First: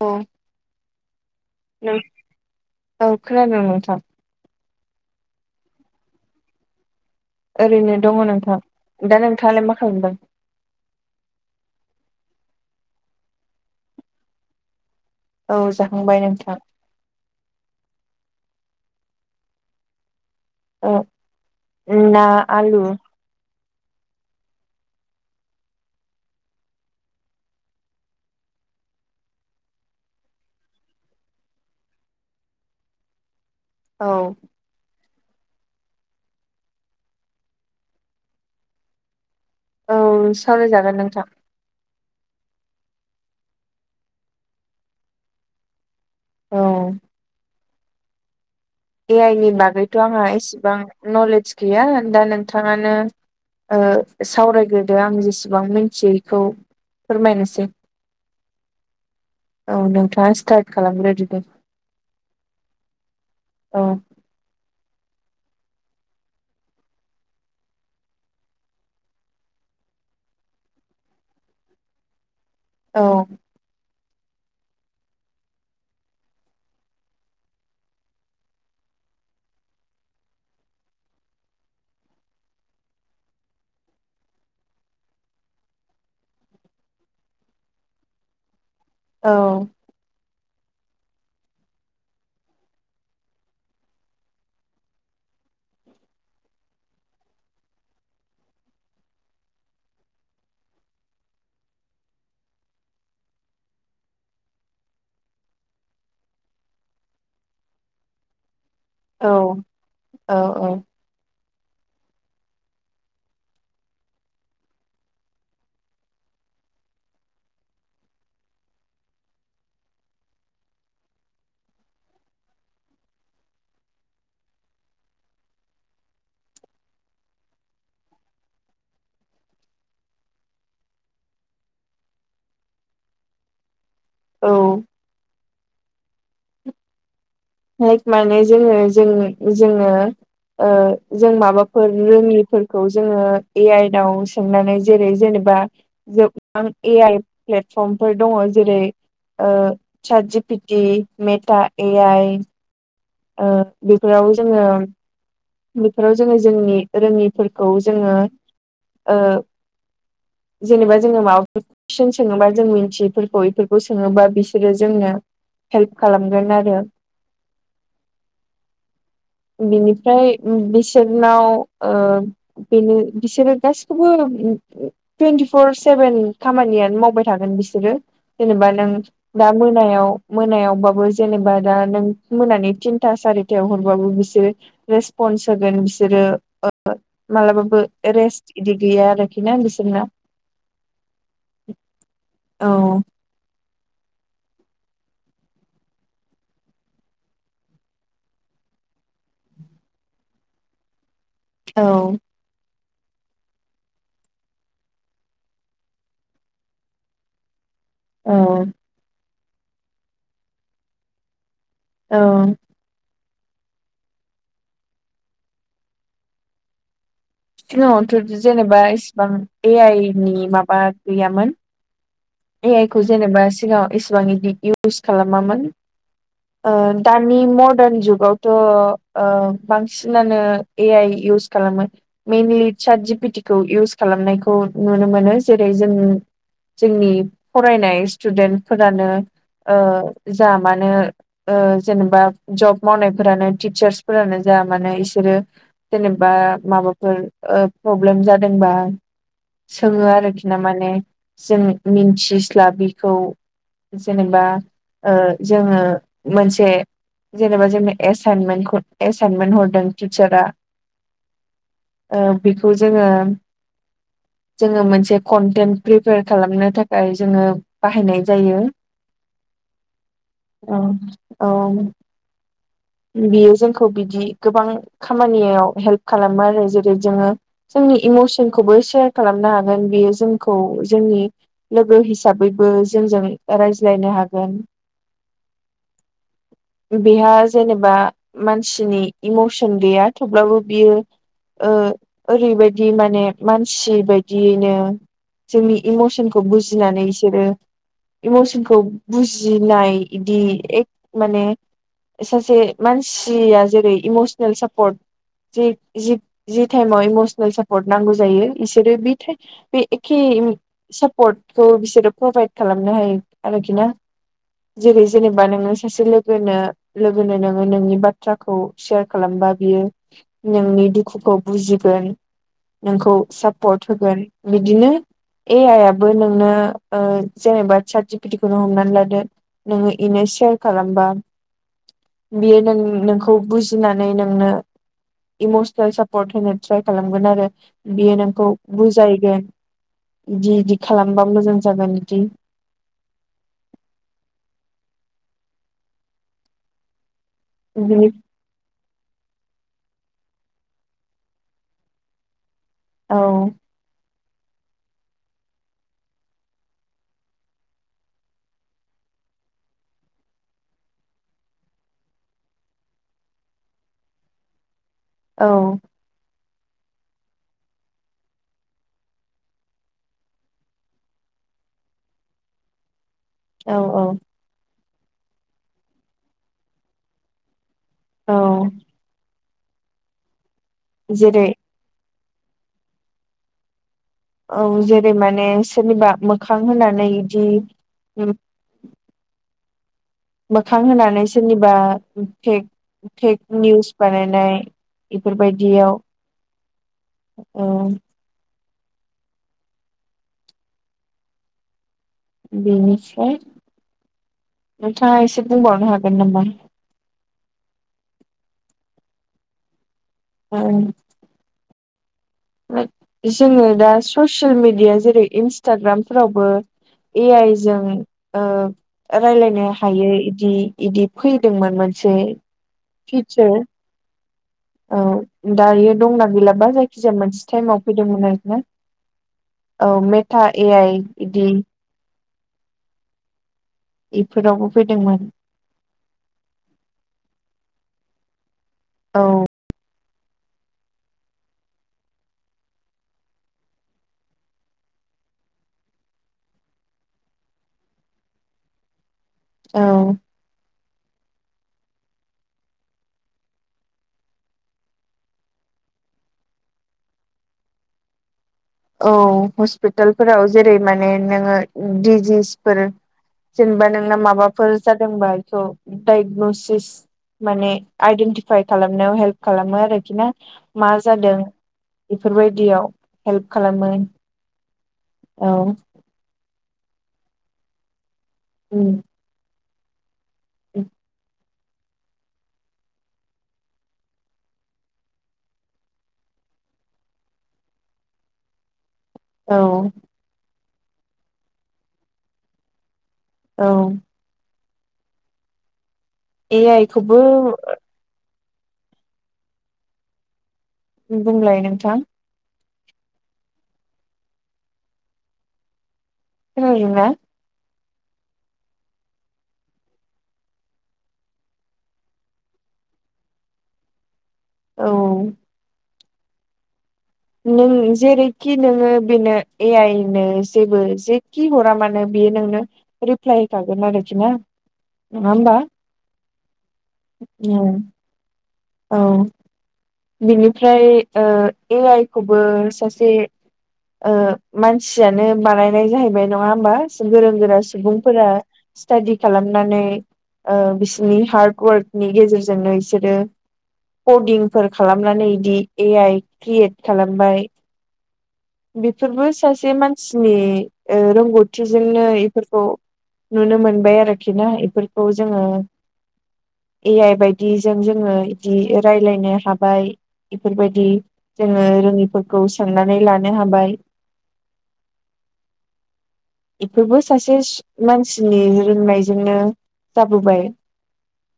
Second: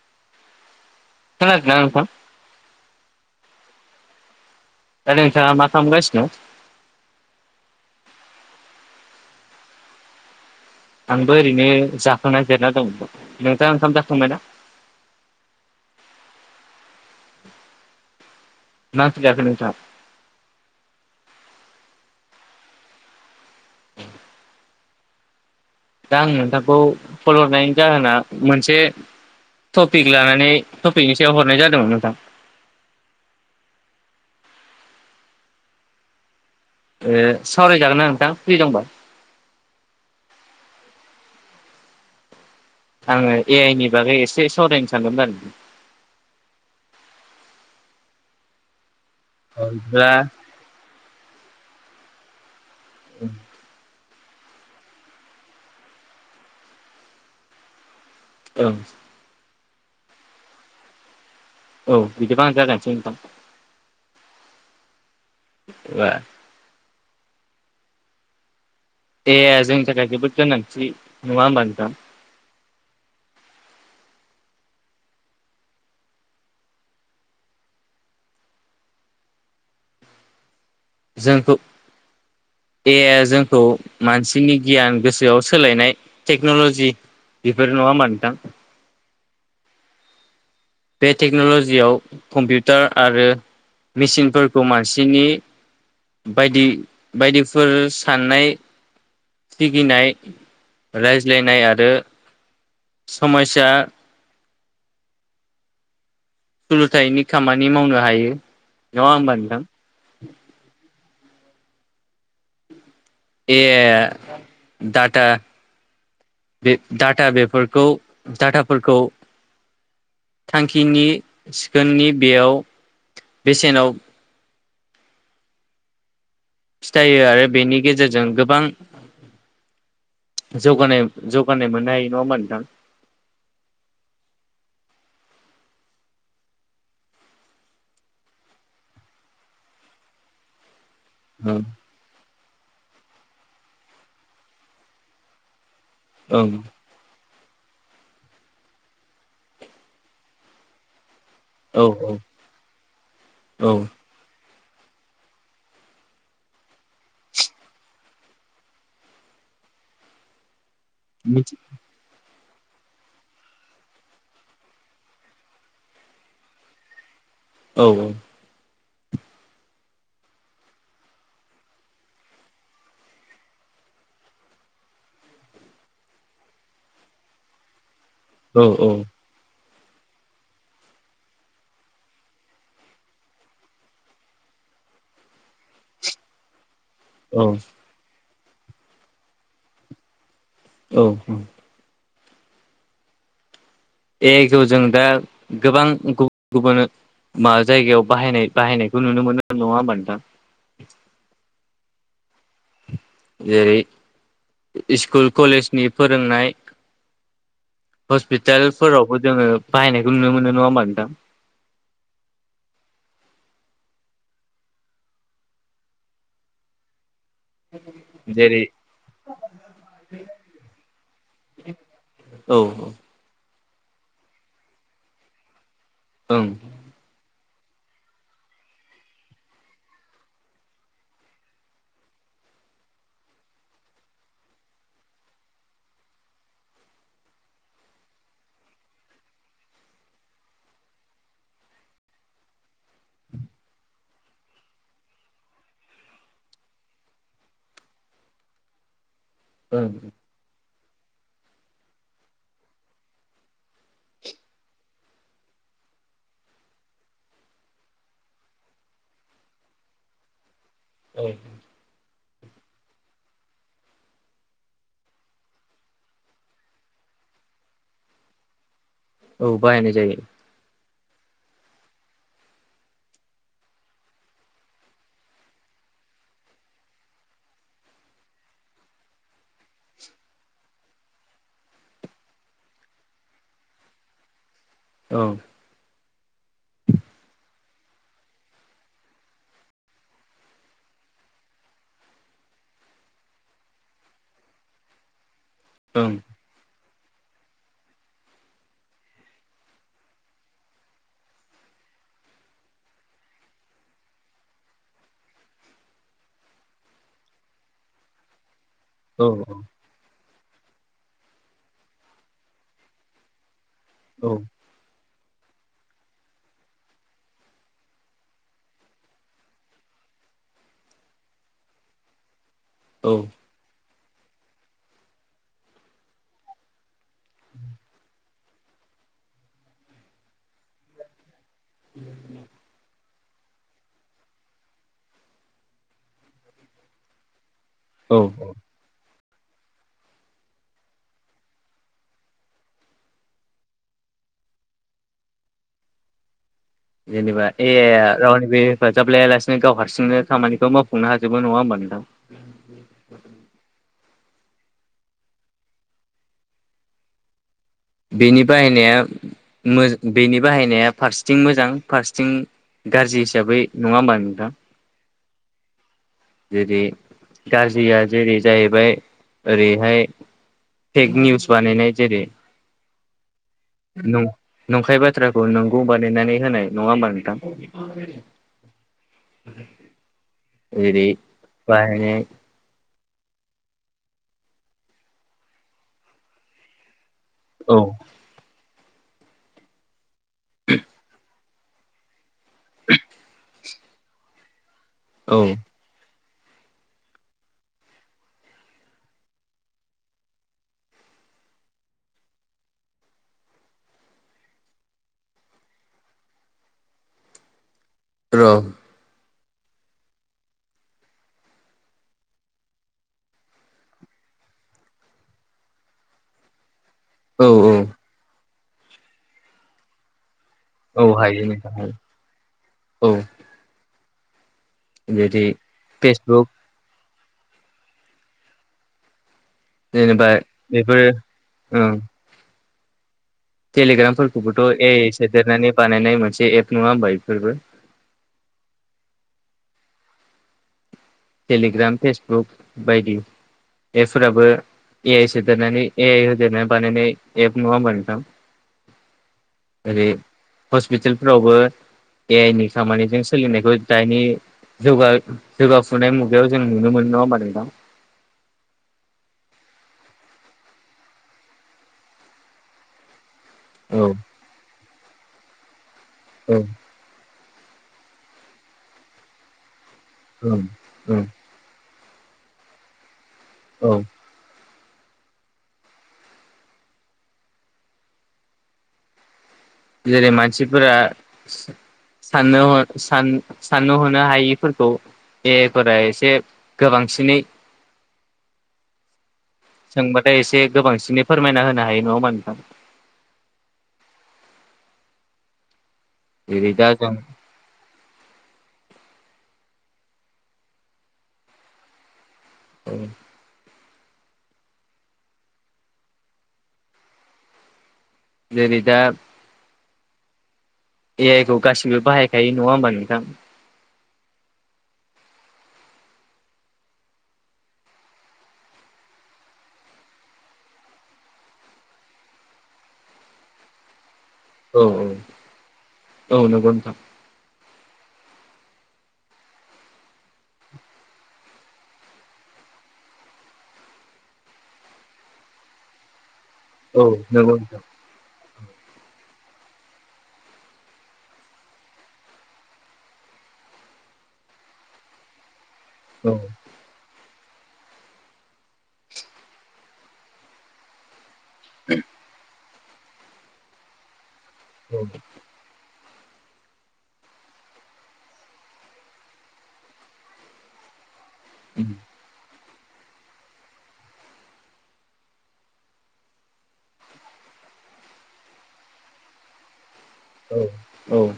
औ खोनादोंना नों नोंथां? औ खोनादों नोंथां। दा नोंथाङा मा खामगासिनो? ओरैनो दङ नोंथां दा नोंथाङालाय मा खालामदों? आंबो ओरैनो जाखांना जेरायना दं नोंथाङा ओंखाम जाखांबाय ना? औ जाखांबाय नोंथां। मा आंख्रि जाखो नोंथा? अ उम ना आलु। दा आं नोंथांखौ खल' हरनायनि जाहोना मोनसे टपिक लानानै टपिकनि सायाव हरनाय जादोंमोन नोंथां। औ। ए सावरायजागोना नोंथां फ्रि दंबा? औ सावरायजागोन नोंथां। आङो ए आइ नि बागै एसे सावरायनो सानदोंमोन आरो औ ए आइ नि बागैथ' आरो बिदिब्ला आंहा एसेबां नलेज गैया दा नों नोंथाङानो ओ सावरायग्रोदो आं जेसेबां मिथियो बेखौ फोरमायनोसै। औ। औ नोंथाङा स्टार्ट खालामग्रोदो दे। औ बिदिबा आं जागायनोसै नोंथां। औ। बा ए जोंनि थाखाय जोबोद गोनांथि नङा होमबा नोंथां। औ। जोंथ' बे जोंखौ मानसिनि गियान गोसोआव सोलायनाय टेक्नलजि। बेफोर नङा होमबा नोंथां। औ। बे टेक्नलजियाव कम्पिउटार आरो मेसिनफोरखौ मानसिनि बायदि बायदिफोर साननाय सिगिनाय, रायज्लायनाय आरो समायस्या सोलोंथाइनि खामानि मावनो हायो। नङा औ होमबा नोंथां औ औ। ए आइ आ दाटा बे डाटा बेफोरखौ डाटाफोरखौ थांखिनि सिखोननि बेयाव बेसेनाव खिथायो आरो बेनि गेजेरजों गोबां जौगानाय जौगानाय मोननो हायो नङा होमबा नोंथां। औ। लाइक माने जोङो जों जोङो ओ जों माबाफोर रोङिफोरखौ जोङो ए आइ नाव सोंनानै जेरै जेनेबा ओं जोब ए आइ प्लेटफर्मफोर दङ जेरै ओ सार्ट जि पिटि मेथ टा औ ए औ आइ ओ औ बेफोराव जोङो बेफोराव जोङो जोंनि रोङिफोरखौ जोङो ओ जेनेबा जोङो मिथि माबाफोरखौ कुइसन सोङोबा जों मिन्थियिफोरखौ इफोरखौ सोङोबा बिसोरो जोंनो हेल्प खालामगोन आरो। औ ओ। बिनिफ्राय बिसोरनाव ओ बेनो बिसोरो गासिखौबो उम टुवन्टिफर सेभेन खामानियानो मावबाय थागोन बिसोरो। औ जेनेबा नों औ दा मोनायाव मोनायावबाबो जेनेबा दा नों मोनानि थिनथा सारिथायाव हरबाबो बिसोर रेसपन्स होगोन बिसोरो ओ औ मालाबाबो रेस्ट बिदि गैया आरोखि ना बिसोरना। औ औ। औ। ए गो जों दा गोबां गुबुन गुबुन मा जायगायाव बाहायनाय बाहायनायखौ नुनो मोनो नङा होमबा नोंथां औ जेरै इस्कुल कलेजनि फोरोंनाय औ हस्पितालफोरावबो जोङो बाहायनायखौ नुनो मोनो नङा होमबा नोंथां। औ। सिगाङावथ जेरै जेनेबा इसिबां ए आइ नि माबा गैयामोन। औ ए आइ खौ जेनेबा सिगाङाव एसेबां इदि इउस खालामामोन ओं ओ दानि मर्दान जुगावथ ओ बांसिनानो ए आइ इउस खालामो मेइनलि सार्त जिपिटि खौ इउस खालामनायखौ नुनो मोनो जेरै जों जोंनि फरायनाय स्टुदेन्टफोरानो ओ जा मानो जेनेबा जब मावनायफोरानो टिचार्सफोरानो जाया मानो बिसोरो जेनेबा माबाफोर ओ प्रब्लेम जादोंबा ओं सोङो आरोखि ना माने जों मिन्थिस्लाबैखौ जेनेबा ओ जोङो मोनसे जेनेबा जोंनो एसाइमेन्टखौ एसाइनमेन्ट हरदों टिचारा औ ओ बेखौ जोङो जोङो मोनसे कनटेन्ट प्रिपेयार खालामनो थाखाय खाय जोङो बाहायनाय जायो औ बायनाय जायो औ औ बेयो जोंखौ बिदि गोबां खामानियाव हेल्प खालामो आरो जेरै जोङो जोंनि इमसनखौबो सेयार खालामनो हागोन बेयो जोंखौ जोंनि लोगो हिसाबैबो जोंजों रायज्लायनो हागोन औ बेहा जेनेबा मानसिनि इमसन गैया थेवब्लाबो बियो ओ ओरैबायदि माने मानसि बायदियैनो जोंनि ओं इमसनखौ बुजिनानै बिसोरो इमसनखौ बुजिनाय बिदि एक माने सासे मानसिया जेरै इम'सनेल सापर्ट जि जि जि टाइमाव इमसनेल सापर्ट नांगौ जायो इसोर बि औ थाइ बे एखे पर्ट खौ बिसोरो प्रभाइद खालामनो हायो आरोखि ना औ जेरै जेनेबा नोङो सासे लोगोनो लोगोनो नोङो नोंनि बाथ्राखौ सेयार खालामबा बियो नोंनि दुखुखौ बुजिगोन नोंखौ औ सापर्ट होगोन बिदिनो ए आइ आबो नोंनो ओ जेनेबा सार्टजिपितिखौनो हमनानै लादो नोङो इनो सेयार खालामबा बियो नों नोंखौ बुजि जिनानै नोंनो इमसनेल सापर्ट होनो ट्राइ खालामगोन आरो बियो औ औ नोंखौ बुजायगोन बिदि इदि खालामबा मोजां जागोन बिदि जेनबा ए बिनि [unintelligible] फाजाब लायालासिनो गाव हारसिंनो खामानिखौ मावफुंनो हाजोबो नङा होमबा नोंथां औ बेनि बाहायनाया बेनि बाहायनाया फारसेथिं मोजां फारसेथिं गाज्रि हिसाबै नङा होमबा नोंथां औ जेरै गाज्रिया जेरै जाहैबाय ओरैहाय फेक निउस बानायनाय जेरै औ औ नं-नंखाय बाथ्राखौ नोंगौ बानायनानै होनाय नङा होमबा नोंथां? औ [unintelligible] जेरै बाहायनाय औ जेरै माने सोरनिबा मोखां होनानै औ बिदि मोखां होनानै सोरनिबा फेख फेख निउस बानायनाय औ बेफोरबायदियाव बेनिफ्राय नोंथाङा एसे बुंबावनो हागोन नामा? र' औ [unintelligible] जोङो दा ससियेल मेडिया जेरै इन्सटाग्रामफोरावबो ए औ आइ औ जों ओ रायलायनो हायो इदि बिदि औ हायो नोंथां फैदोंमोन हायो मोनसे औ फिच्चार औ जेरै दायो दंना फेसबुक गैलाबा जायखिजाया मोनसे टाइमाव फैदोंमोन आरोना। औ जेनेबा मेथा ए आइ बेफोरो बिदि ओं टेलिग्रामफोरखौबोथ' इफोरावबो ए फैदोंमोन सोदेरनानै बानायनाय मोनसे एप नङा होमबा इफोरबो। औ टेलिग्राम फेसबुक बायदि एपफोराबो ए आइ सोदेरनानै ए आइ होदेरना बानायनाय एप नङा होनबा नोंथां। औ ओरै हस्पितालफोरावबो ए आइ नि खामानिजों सोलिनायखौ दानि जौगा जौगा फुनाय मुगायावों नुनोमोन नङा होनबा नोंथां? औ हस्पितालफोराव जेरै माने नोङो डिजिसफोर जेनेबा औ नोंना माबाफोर जादोंबा बेखौ औ डायगन'सिस माने आइदेन्टिफाइ खालामनायाव हेल्प खालामो आरोखि ना औ मा औ जादों बेफोरबायदियाव हेल्प खालामो। औ औ उम जेरै मानसिफोरा साननो हर सान साननो हनो हायिफोरखौ बेफोरा एसे गोबांसिनै औ सोंबाथाय एसे गोबांसिनै फोरमायना होनो हायो नङा होमबामा नोंथां? औ ए जेरै आइ दा जों खौबो बुंलाय नोंथां। उम [unintelligible] जेरै दा ए आइ खौ गासिबो बाहायखायो नङा होमबा नोंथां? औ नों जेरैखि नोङो बेनो ए आइनो जेबो जेखि हरा मानो बियो नोंनो रिप्लाय होखागोन आरोखिना। औ औ औ नोंगौ नोंथां। औ औ। बिनिफ्राय ओ ए आइ खौबो सासे ओ मानसियानो बानायनाय जाहैबाय नङा होमबा औ गोरों नंगौ गोरा नोंथां सुबुं फोरा स्टाडि खालामनानै ओ बिसनि हार्ड वार्कनि गेजेरजोंनो बिसोरो पदिं फोर खालामनानै दि ए आइ औ क्रियेट खालामबाय बेफोरबो सासे मानसिनि ओ रोंगौथि बथुजोंनो बेफोरखौ नुनो मोनबाय आरोखि ना बेफोरखौ जोङो ए आइ बायदिजों जोङो इदि रायलायनो हाबाय बेफोरबायदि जोङो रोङिफोरखौ सोंनानै लानो हाबाय। बेफोरबो सासे सु मानसिनि रोंनायजोंनो जाबोबाय। औ -औ।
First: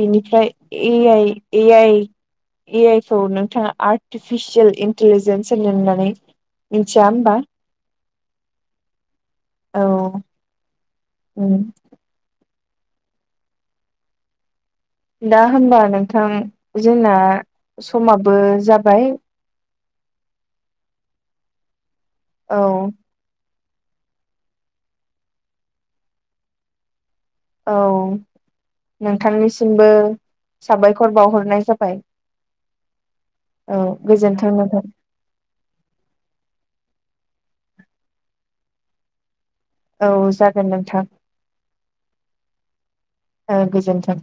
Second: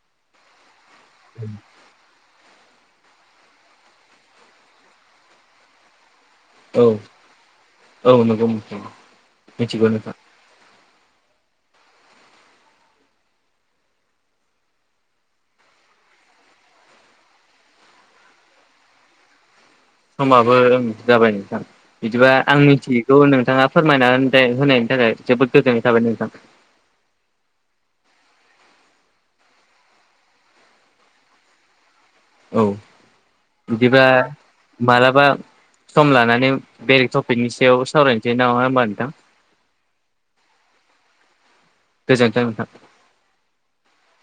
बेनिफ्राय ए आइ ए आइ ए आइ खौ नोंथाङा आर्टिफिसियेल इन्टलिजेन्स होनो होननानै औ मिथिया होमबा औ नंगौ नोंथां मिथिगौ नोंथां औ। उ। दा होम्बा नोंथां जोंना समाबो जाबाय। समाबो ओं जाबाय नोंथां बिदिबा आं औ मिथि गौ नोंथाङा फोरमायना होनथाय होनायनि थाखाय जोबोद गोजोननाय थाबाय नोंथां। औ नोंथांनिसिमबो साबायखर बावहरनाय जाबाय। औ औ बिदिबा गोजोन्थों नोंथां मालाबा सम लानानै बेलेक टपिकनि सायाव सावरायनोसै नामा होमबा नोंथां। औ जागोन नोंथां। गोजोन्थों नोंथां। ओं गोजोन्थों।